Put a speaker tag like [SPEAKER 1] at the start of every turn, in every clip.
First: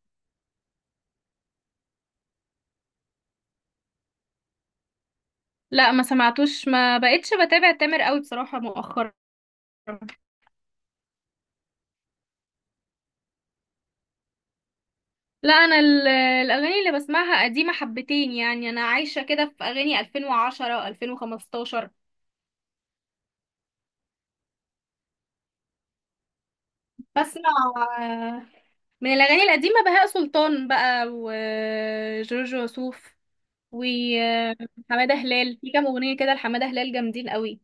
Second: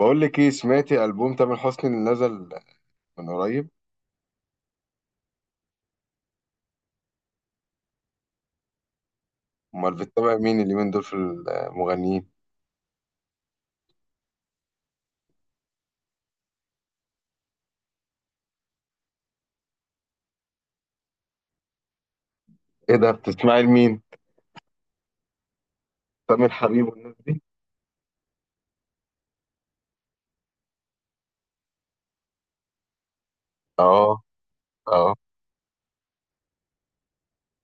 [SPEAKER 1] بقول لك ايه، سمعتي ألبوم تامر حسني اللي نزل من قريب؟
[SPEAKER 2] لا، ما سمعتوش، ما بقتش بتابع تامر قوي بصراحة مؤخرا.
[SPEAKER 1] امال بتتابع مين اليومين دول في المغنيين؟
[SPEAKER 2] لا، انا الاغاني اللي بسمعها قديمة حبتين، يعني انا عايشة كده في اغاني 2010 و2015.
[SPEAKER 1] ايه ده، بتسمعي لمين؟ تامر حبيب والناس دي؟
[SPEAKER 2] بسمع آه، من الاغاني القديمة بهاء سلطان بقى، وجورج وسوف،
[SPEAKER 1] اه. اه.
[SPEAKER 2] وحمادة هلال. في كام اغنية كده لحمادة هلال جامدين قوي.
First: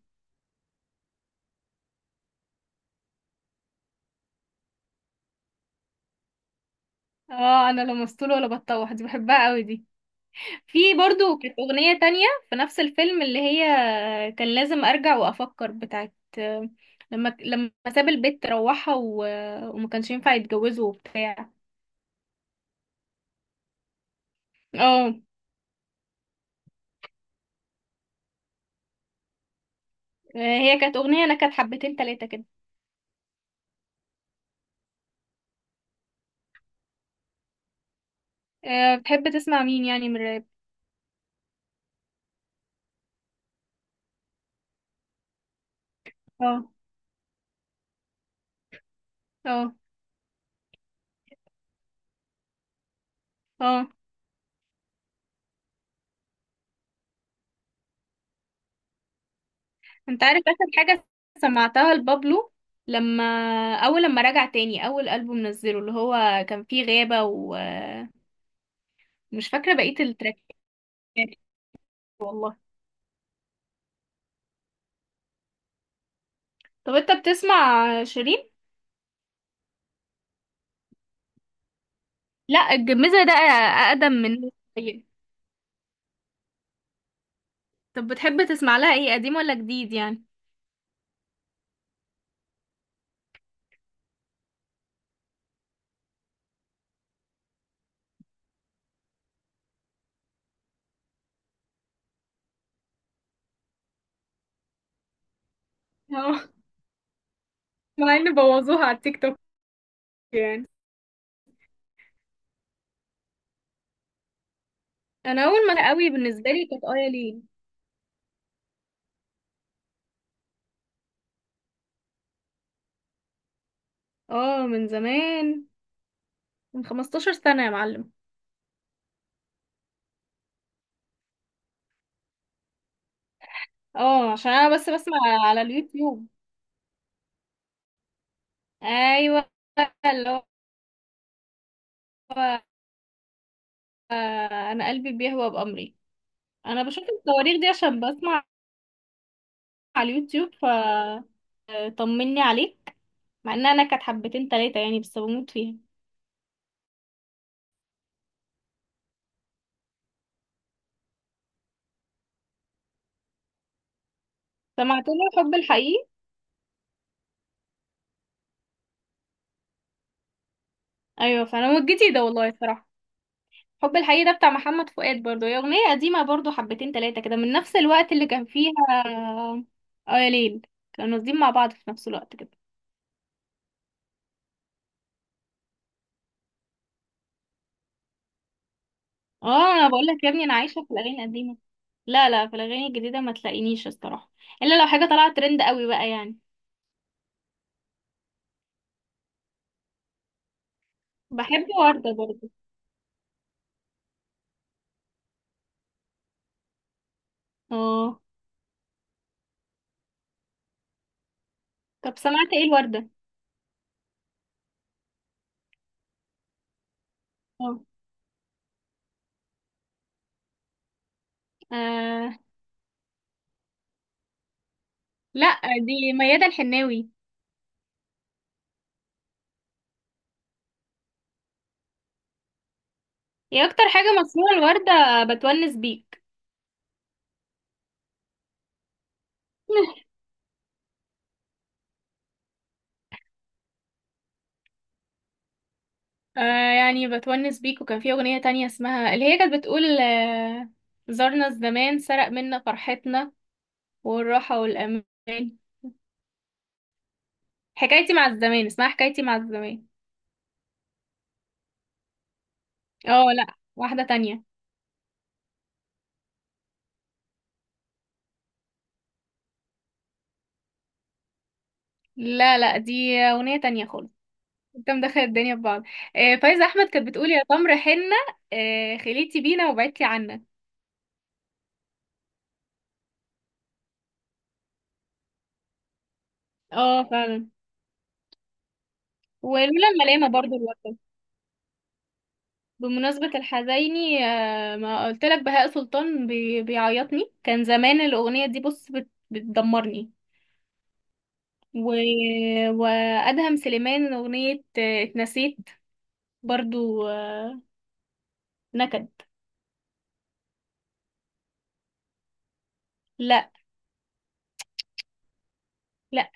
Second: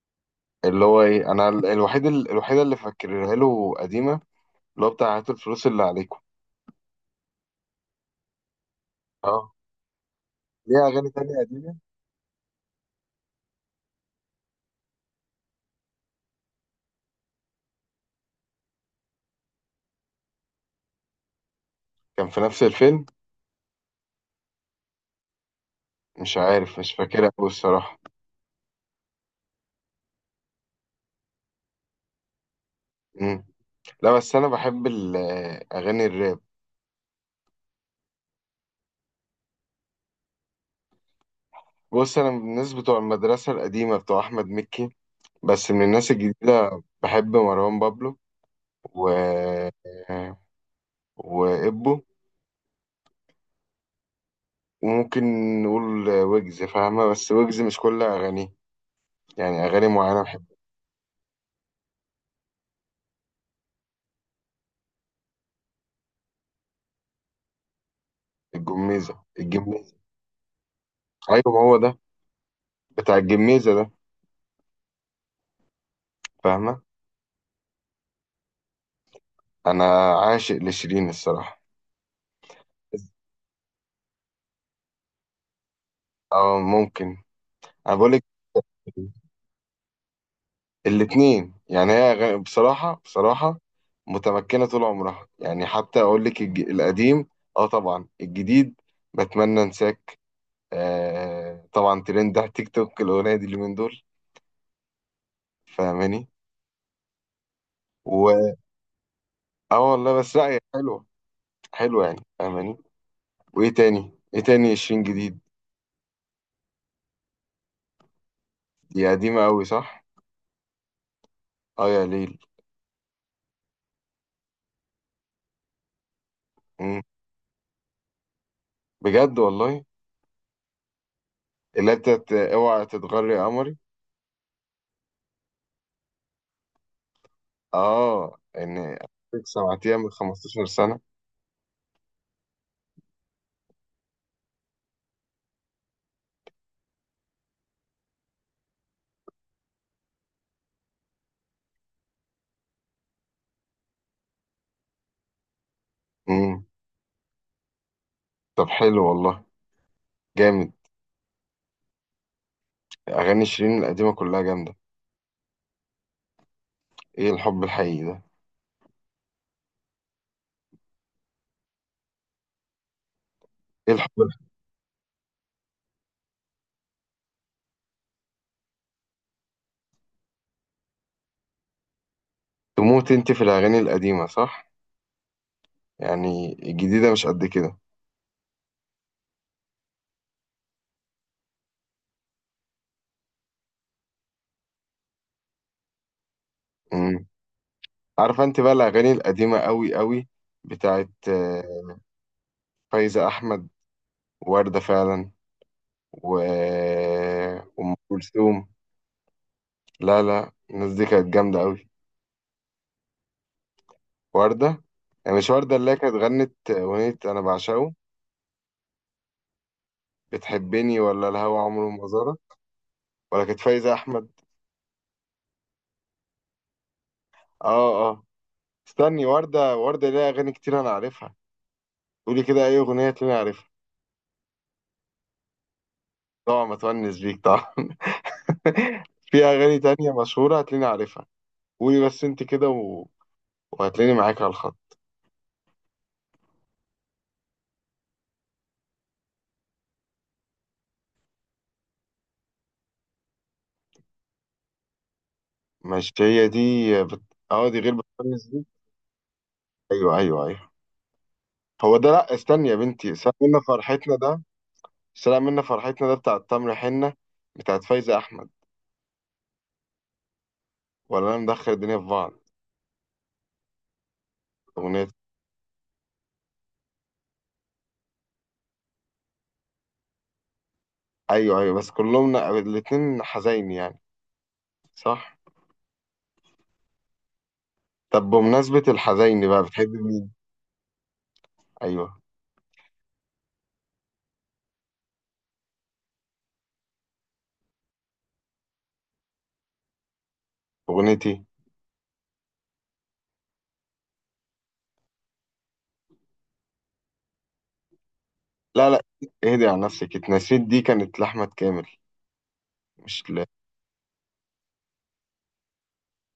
[SPEAKER 1] اللي هو ايه، انا الوحيده اللي فاكرها له قديمه، اللي هو بتاع هات الفلوس اللي عليكم.
[SPEAKER 2] اه، انا لا مسطول ولا بتطوح، دي بحبها
[SPEAKER 1] اه.
[SPEAKER 2] قوي دي. في
[SPEAKER 1] ليه اغاني تانية
[SPEAKER 2] برضو كانت
[SPEAKER 1] قديمه؟
[SPEAKER 2] أغنية تانية، في نفس الفيلم اللي هي كان لازم أرجع وأفكر بتاعت، لما ساب البيت روحها وما كانش ينفع يتجوزه وبتاع.
[SPEAKER 1] كان في نفس الفيلم؟
[SPEAKER 2] اه،
[SPEAKER 1] مش عارف، مش فاكرها قوي الصراحه.
[SPEAKER 2] هي كانت أغنية، أنا كانت حبتين تلاتة كده.
[SPEAKER 1] مم. لا بس انا بحب اغاني الراب.
[SPEAKER 2] بتحب تسمع مين يعني من الراب؟
[SPEAKER 1] بص، انا من الناس بتوع المدرسه القديمه بتوع احمد مكي، بس من الناس
[SPEAKER 2] اه،
[SPEAKER 1] الجديده بحب مروان بابلو و...
[SPEAKER 2] اه،
[SPEAKER 1] وإبو،
[SPEAKER 2] اه،
[SPEAKER 1] وممكن نقول ويجز، فاهمة؟ بس ويجز مش كل أغانيه، يعني أغاني معينة
[SPEAKER 2] انت عارف
[SPEAKER 1] بحب.
[SPEAKER 2] آخر حاجة سمعتها لبابلو، لما أول لما رجع تاني، أول ألبوم نزله اللي هو كان فيه غابة ومش
[SPEAKER 1] الجميزة
[SPEAKER 2] فاكرة
[SPEAKER 1] الجميزة.
[SPEAKER 2] بقية التراكات.
[SPEAKER 1] أيوة، ما هو ده
[SPEAKER 2] والله.
[SPEAKER 1] بتاع الجميزة ده، فاهمة؟
[SPEAKER 2] طب، انت بتسمع شيرين؟
[SPEAKER 1] أنا عاشق لشيرين الصراحة.
[SPEAKER 2] لا، الجميزة ده أقدم من. طيب.
[SPEAKER 1] أه ممكن. أنا
[SPEAKER 2] طب،
[SPEAKER 1] بقولك
[SPEAKER 2] بتحب تسمع لها ايه، قديم ولا جديد يعني؟
[SPEAKER 1] الاتنين يعني، هي أغاني بصراحة بصراحة متمكنة طول عمرها، يعني حتى أقول لك القديم، أه طبعا الجديد بتمنى أنساك، آه طبعا ترند على تيك توك الأغنية دي اليومين دول، فاهماني؟
[SPEAKER 2] اه، مع ان
[SPEAKER 1] و
[SPEAKER 2] بوظوها على التيك توك،
[SPEAKER 1] اه والله، بس لا هي
[SPEAKER 2] يعني.
[SPEAKER 1] حلوة. حلوة يعني، فاهماني؟ وايه تاني؟ ايه تاني عشرين جديد؟
[SPEAKER 2] انا اول ما قوي بالنسبه لي كانت ايا لين.
[SPEAKER 1] دي قديمة قوي، صح. اه يا ليل.
[SPEAKER 2] اه، من زمان، من
[SPEAKER 1] مم.
[SPEAKER 2] 15 سنه يا معلم.
[SPEAKER 1] بجد والله. اللي انت اوعى تتغري يا قمري.
[SPEAKER 2] اه، عشان انا بس بسمع على اليوتيوب.
[SPEAKER 1] اه، ان
[SPEAKER 2] ايوه،
[SPEAKER 1] سمعتيها من
[SPEAKER 2] اللي هو
[SPEAKER 1] 15 سنة.
[SPEAKER 2] انا قلبي بيهوى بامري. انا بشوف الصواريخ دي عشان بسمع على اليوتيوب، ف طمني عليك. مع ان انا كانت حبتين تلاتة يعني، بس بموت فيها.
[SPEAKER 1] مم. طب حلو والله، جامد. اغاني شيرين القديمة كلها جامدة.
[SPEAKER 2] سمعت له حب الحقيقي.
[SPEAKER 1] ايه الحب الحقيقي ده؟
[SPEAKER 2] ايوه، فانا هو الجديد ده والله الصراحه.
[SPEAKER 1] ايه
[SPEAKER 2] حب
[SPEAKER 1] الحب
[SPEAKER 2] الحقيقي ده بتاع
[SPEAKER 1] الحقيقي؟
[SPEAKER 2] محمد فؤاد برضو، هي اغنيه قديمه برضو حبتين تلاتة كده، من نفس الوقت اللي كان فيها اه يا ليل. كانوا قاصدين مع بعض في نفس الوقت كده.
[SPEAKER 1] تموت انت في الاغاني القديمة، صح؟ يعني الجديدة مش قد
[SPEAKER 2] اه، انا بقول لك يا ابني، انا عايشه في الاغاني القديمه. لا، لا، في الاغاني الجديده ما تلاقينيش الصراحه، الا لو حاجه طلعت ترند قوي بقى يعني.
[SPEAKER 1] كده؟ عارفه انت بقى الاغاني القديمه قوي قوي بتاعت
[SPEAKER 2] بحب ورده برضو.
[SPEAKER 1] فايزه احمد، وورده فعلا، و ام
[SPEAKER 2] اه.
[SPEAKER 1] كلثوم. لا لا، الناس دي كانت جامده قوي.
[SPEAKER 2] طب سمعت ايه الورده؟
[SPEAKER 1] ورده، يعني مش ورده اللي هي كانت غنت اغنيه انا
[SPEAKER 2] اه،
[SPEAKER 1] بعشقه بتحبني، ولا الهوى عمره ما
[SPEAKER 2] آه،
[SPEAKER 1] زارك، ولا كانت فايزه احمد؟
[SPEAKER 2] لا، دي ميادة الحناوي.
[SPEAKER 1] اه اه، استني. ورده ورده ليها اغاني كتير انا عارفها، قولي كده اي اغنيه تلاقيني
[SPEAKER 2] هي
[SPEAKER 1] عارفها.
[SPEAKER 2] اكتر حاجه مسموعه الورده بتونس بيك.
[SPEAKER 1] طبعا، ما تونس بيك طبعا. في اغاني تانية مشهوره هتلاقيني عارفها، قولي بس انت كده وهتلاقيني معاك على الخط.
[SPEAKER 2] آه يعني بتونس بيك، وكان في أغنية تانية اسمها، اللي هي كانت بتقول آه زارنا الزمان، سرق منا فرحتنا والراحة والأمان.
[SPEAKER 1] ماشي هي دي. بت... اه، دي غير
[SPEAKER 2] حكايتي مع
[SPEAKER 1] بتميز دي.
[SPEAKER 2] الزمان، اسمها حكايتي مع الزمان.
[SPEAKER 1] ايوه ايوه ايوه، هو ده. لا استني يا بنتي،
[SPEAKER 2] اه،
[SPEAKER 1] سلام
[SPEAKER 2] لا،
[SPEAKER 1] منا
[SPEAKER 2] واحدة
[SPEAKER 1] فرحتنا ده؟
[SPEAKER 2] تانية.
[SPEAKER 1] سلام منا فرحتنا ده بتاع التمر حنة بتاعت فايزة احمد، ولا انا مدخل الدنيا في بعض؟
[SPEAKER 2] لا، لا، دي أغنية تانية خالص. انت
[SPEAKER 1] اغنية.
[SPEAKER 2] مدخل الدنيا في بعض. فايزة أحمد كانت بتقول يا تمر حنة، آه خليتي بينا وبعدتي عنا.
[SPEAKER 1] ايوه ايوه، بس كلهم الاتنين حزين يعني، صح.
[SPEAKER 2] اه، فعلا.
[SPEAKER 1] طب بمناسبة الحزين بقى، بتحب
[SPEAKER 2] ولولا الملامة
[SPEAKER 1] مين؟
[SPEAKER 2] برضو الوقت.
[SPEAKER 1] ايوه،
[SPEAKER 2] بمناسبة الحزيني ما قلت لك بهاء سلطان بيعيطني، كان زمان الأغنية دي، بص بتدمرني،
[SPEAKER 1] اغنيتي.
[SPEAKER 2] و... وأدهم سليمان أغنية اتنسيت برضو
[SPEAKER 1] لا لا،
[SPEAKER 2] نكد.
[SPEAKER 1] اهدي على نفسك، اتنسيت دي كانت لأحمد كامل، مش ل...
[SPEAKER 2] لا، لا،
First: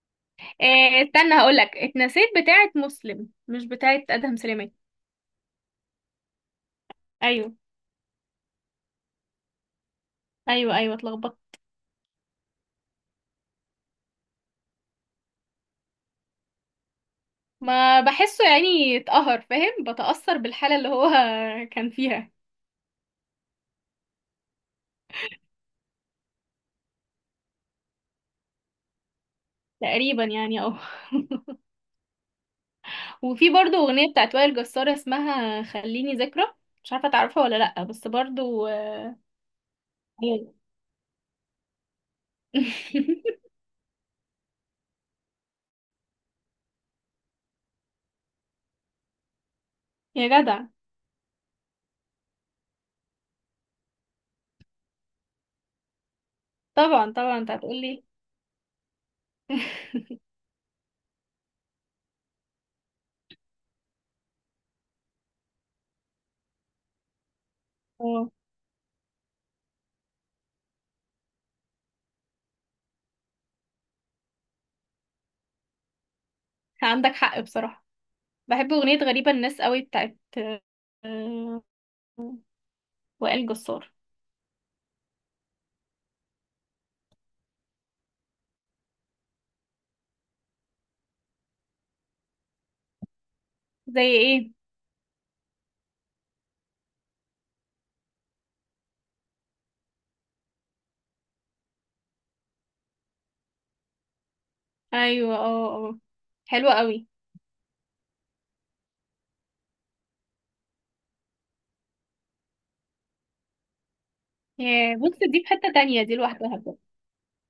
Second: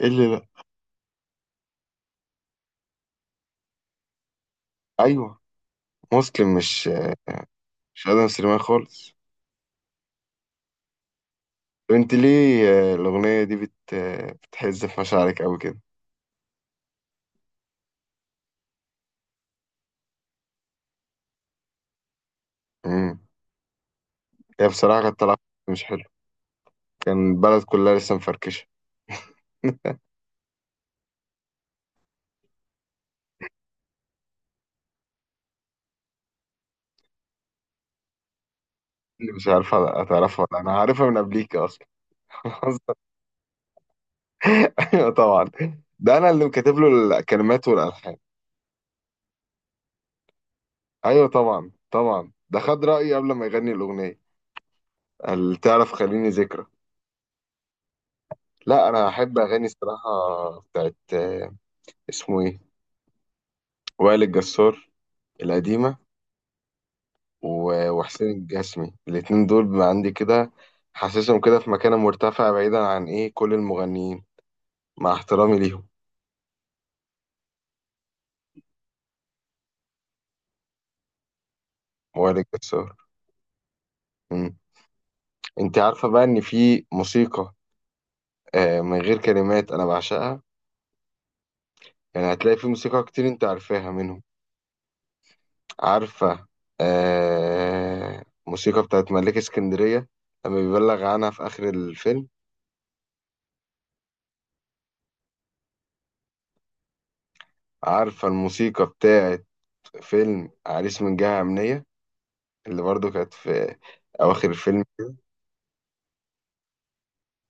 [SPEAKER 1] ايه اللي لا؟
[SPEAKER 2] استنى هقولك، اتنسيت بتاعت مسلم، مش بتاعت أدهم سليمان.
[SPEAKER 1] ايوه، مسلم، مش
[SPEAKER 2] أيوه،
[SPEAKER 1] مش ادم سليمان خالص.
[SPEAKER 2] أيوه، أيوه، اتلخبطت.
[SPEAKER 1] وانت ليه الأغنية دي بت آه، بتحز في مشاعرك أوي كده؟
[SPEAKER 2] ما بحسه يعني اتقهر فاهم، بتأثر بالحالة اللي هو كان فيها
[SPEAKER 1] امم هي بصراحة كانت طالعة مش حلو، كان البلد كلها لسه مفركشة.
[SPEAKER 2] تقريبا يعني. وفي برضو أغنية بتاعت وائل جسار اسمها خليني ذكرى. مش عارفة تعرفها ولا لأ، بس برضو.
[SPEAKER 1] اللي مش عارفة هتعرفها
[SPEAKER 2] ايوه.
[SPEAKER 1] ولا أنا عارفها من قبليك أصلا. أيوة طبعا، ده أنا اللي كاتب له الكلمات والألحان.
[SPEAKER 2] يا جدع.
[SPEAKER 1] أيوة طبعا طبعا، ده خد رأيي قبل ما يغني الأغنية، قال تعرف خليني ذكرى.
[SPEAKER 2] طبعا طبعا، انت هتقولي.
[SPEAKER 1] لا أنا أحب أغاني الصراحة بتاعت اسمه إيه، وائل الجسار، القديمة. وحسين
[SPEAKER 2] اه،
[SPEAKER 1] الجسمي، الاتنين دول بقى عندي كده، حاسسهم كده في مكان مرتفع بعيدا عن ايه كل المغنيين، مع احترامي ليهم.
[SPEAKER 2] عندك حق بصراحة. بحب أغنية غريبة الناس قوي بتاعت آه،
[SPEAKER 1] وائل جسار.
[SPEAKER 2] وائل جسار.
[SPEAKER 1] مم. انت عارفة بقى ان في موسيقى من غير كلمات انا بعشقها؟ يعني هتلاقي في موسيقى كتير انت عارفاها
[SPEAKER 2] زي
[SPEAKER 1] منهم.
[SPEAKER 2] ايه؟
[SPEAKER 1] عارفة موسيقى بتاعت ملاك اسكندرية لما بيبلغ عنها في اخر الفيلم؟
[SPEAKER 2] ايوه، اه، اه، حلوة قوي.
[SPEAKER 1] عارفة الموسيقى بتاعت فيلم عريس من جهة أمنية، اللي برضو كانت في أواخر الفيلم؟
[SPEAKER 2] يا بص، دي في حتة تانية، دي لوحدها بقى.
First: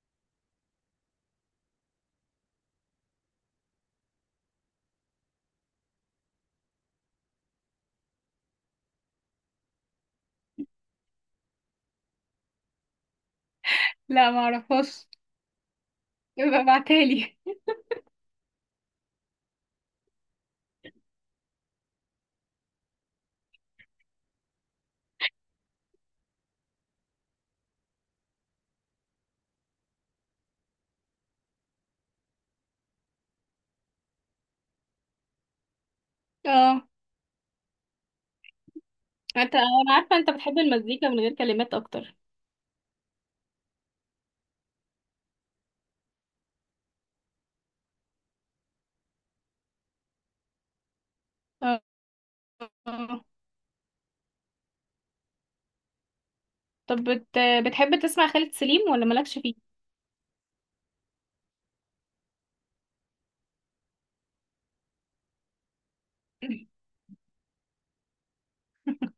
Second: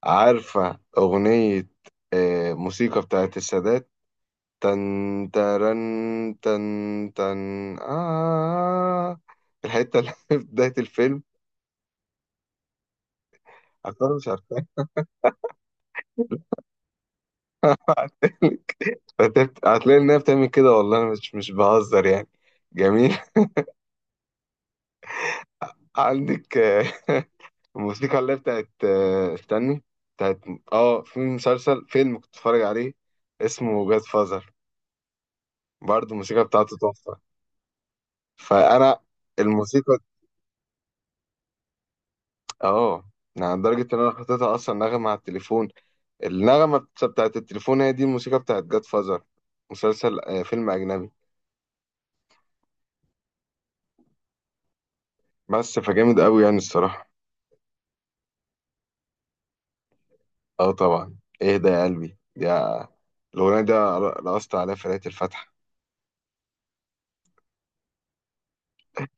[SPEAKER 1] عارفة أغنية موسيقى بتاعت السادات؟ تن ترن تن تن آه. الحتة اللي في بداية الفيلم، عارفها مش
[SPEAKER 2] لا،
[SPEAKER 1] عارفها؟
[SPEAKER 2] معرفهاش، يبقى ابعتهالي.
[SPEAKER 1] هتلاقي إنها بتعمل كده، والله أنا مش بهزر يعني، جميل. عندك الموسيقى اللي هي بتاعت استني، بتاعت في مسلسل فيلم كنت بتفرج عليه اسمه جاد فازر، برضه الموسيقى بتاعته
[SPEAKER 2] اه،
[SPEAKER 1] تحفة. فأنا
[SPEAKER 2] انا
[SPEAKER 1] الموسيقى،
[SPEAKER 2] عارفة انت بتحب المزيكا من غير كلمات اكتر.
[SPEAKER 1] اه يعني لدرجة إن أنا حطيتها أصلا نغمة على التليفون. النغمة بتاعت التليفون هي دي الموسيقى بتاعت جاد فازر. مسلسل فيلم أجنبي،
[SPEAKER 2] اه،
[SPEAKER 1] بس فجامد أوي يعني
[SPEAKER 2] طب
[SPEAKER 1] الصراحة.
[SPEAKER 2] بتحب تسمع خالد سليم ولا مالكش فيه؟
[SPEAKER 1] اه طبعا، اهدى يا قلبي يا، الأغنية دي رقصت عليها في ليلة الفتح.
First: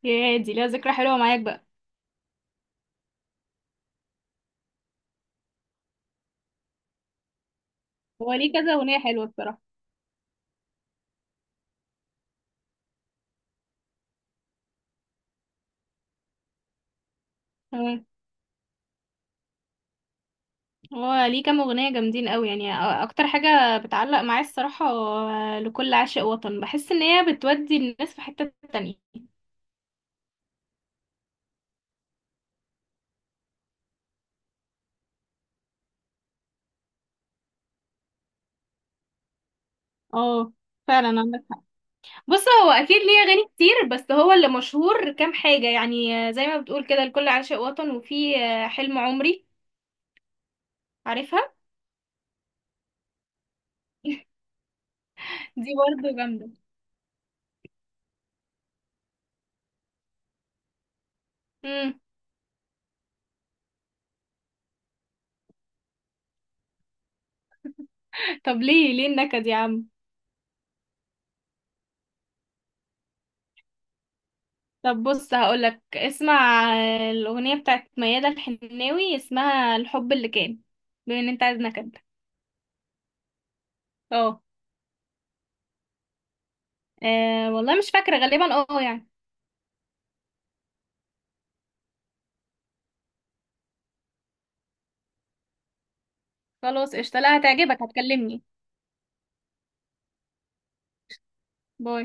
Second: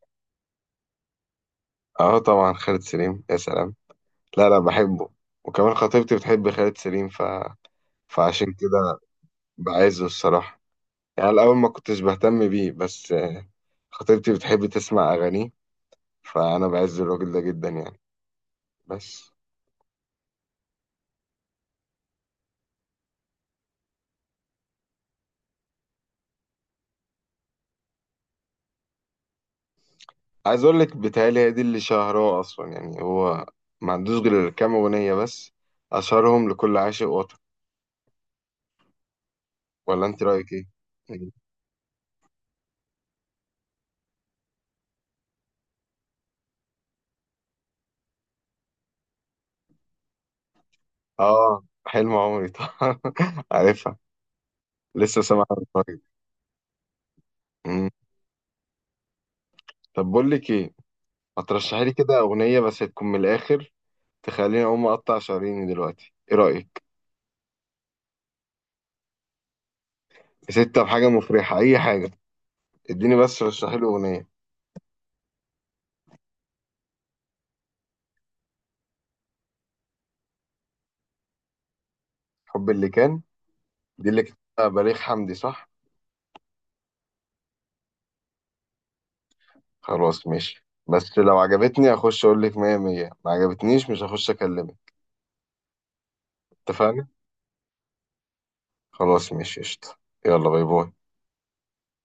[SPEAKER 2] يا دي ليها ذكرى حلوه معاك بقى.
[SPEAKER 1] اه طبعا، خالد سليم يا سلام. لا لا بحبه، وكمان خطيبتي بتحب خالد سليم
[SPEAKER 2] هو
[SPEAKER 1] فعشان
[SPEAKER 2] ليه كذا اغنيه
[SPEAKER 1] كده
[SPEAKER 2] حلوه بصراحه.
[SPEAKER 1] بعزه الصراحة. يعني الأول ما كنتش بهتم بيه، بس خطيبتي بتحب تسمع أغانيه، فأنا بعز الراجل ده جدا يعني.
[SPEAKER 2] تمام.
[SPEAKER 1] بس
[SPEAKER 2] هو ليه كام اغنيه جامدين قوي يعني، اكتر حاجه بتعلق معايا الصراحه لكل عاشق وطن، بحس ان هي بتودي الناس في حته تانية.
[SPEAKER 1] عايز اقول لك بيتهيألي هي دي اللي شهرها اصلا يعني، هو ما عندوش غير كام اغنيه بس، اشهرهم لكل عاشق وطن. ولا انت رايك
[SPEAKER 2] اه،
[SPEAKER 1] ايه؟
[SPEAKER 2] فعلا
[SPEAKER 1] إيه.
[SPEAKER 2] عندك حق. بص، هو اكيد ليه اغاني كتير، بس هو اللي مشهور كام حاجه يعني، زي ما بتقول كده لكل عاشق وطن، وفي حلم عمري، عارفها.
[SPEAKER 1] اه، حلم عمري طبعا. عارفها، لسه سامعها من
[SPEAKER 2] دي
[SPEAKER 1] قريب.
[SPEAKER 2] برضه جامده.
[SPEAKER 1] أمم. طب بقول لك ايه، ما ترشحي لي
[SPEAKER 2] مم.
[SPEAKER 1] كده اغنيه بس تكون من الاخر، تخليني اقوم اقطع شراييني دلوقتي، ايه رايك؟
[SPEAKER 2] طب، ليه النكد يا عم؟
[SPEAKER 1] يا ستة بحاجه مفرحه، اي حاجه، اديني بس رشحي لي اغنيه.
[SPEAKER 2] طب بص، هقولك اسمع الأغنية بتاعت ميادة الحناوي، اسمها الحب اللي كان، بما ان انت عايز نكد.
[SPEAKER 1] حب اللي كان، دي اللي
[SPEAKER 2] اه،
[SPEAKER 1] كتبها بليغ حمدي صح؟
[SPEAKER 2] والله مش فاكرة غالبا اه يعني.
[SPEAKER 1] خلاص ماشي، بس لو عجبتني هخش اقول لك مية مية، ما عجبتنيش مش هخش اكلمك،
[SPEAKER 2] خلاص
[SPEAKER 1] اتفقنا؟
[SPEAKER 2] قشطة، لا هتعجبك هتكلمني.
[SPEAKER 1] خلاص ماشي قشطة. يلا باي باي.
[SPEAKER 2] باي.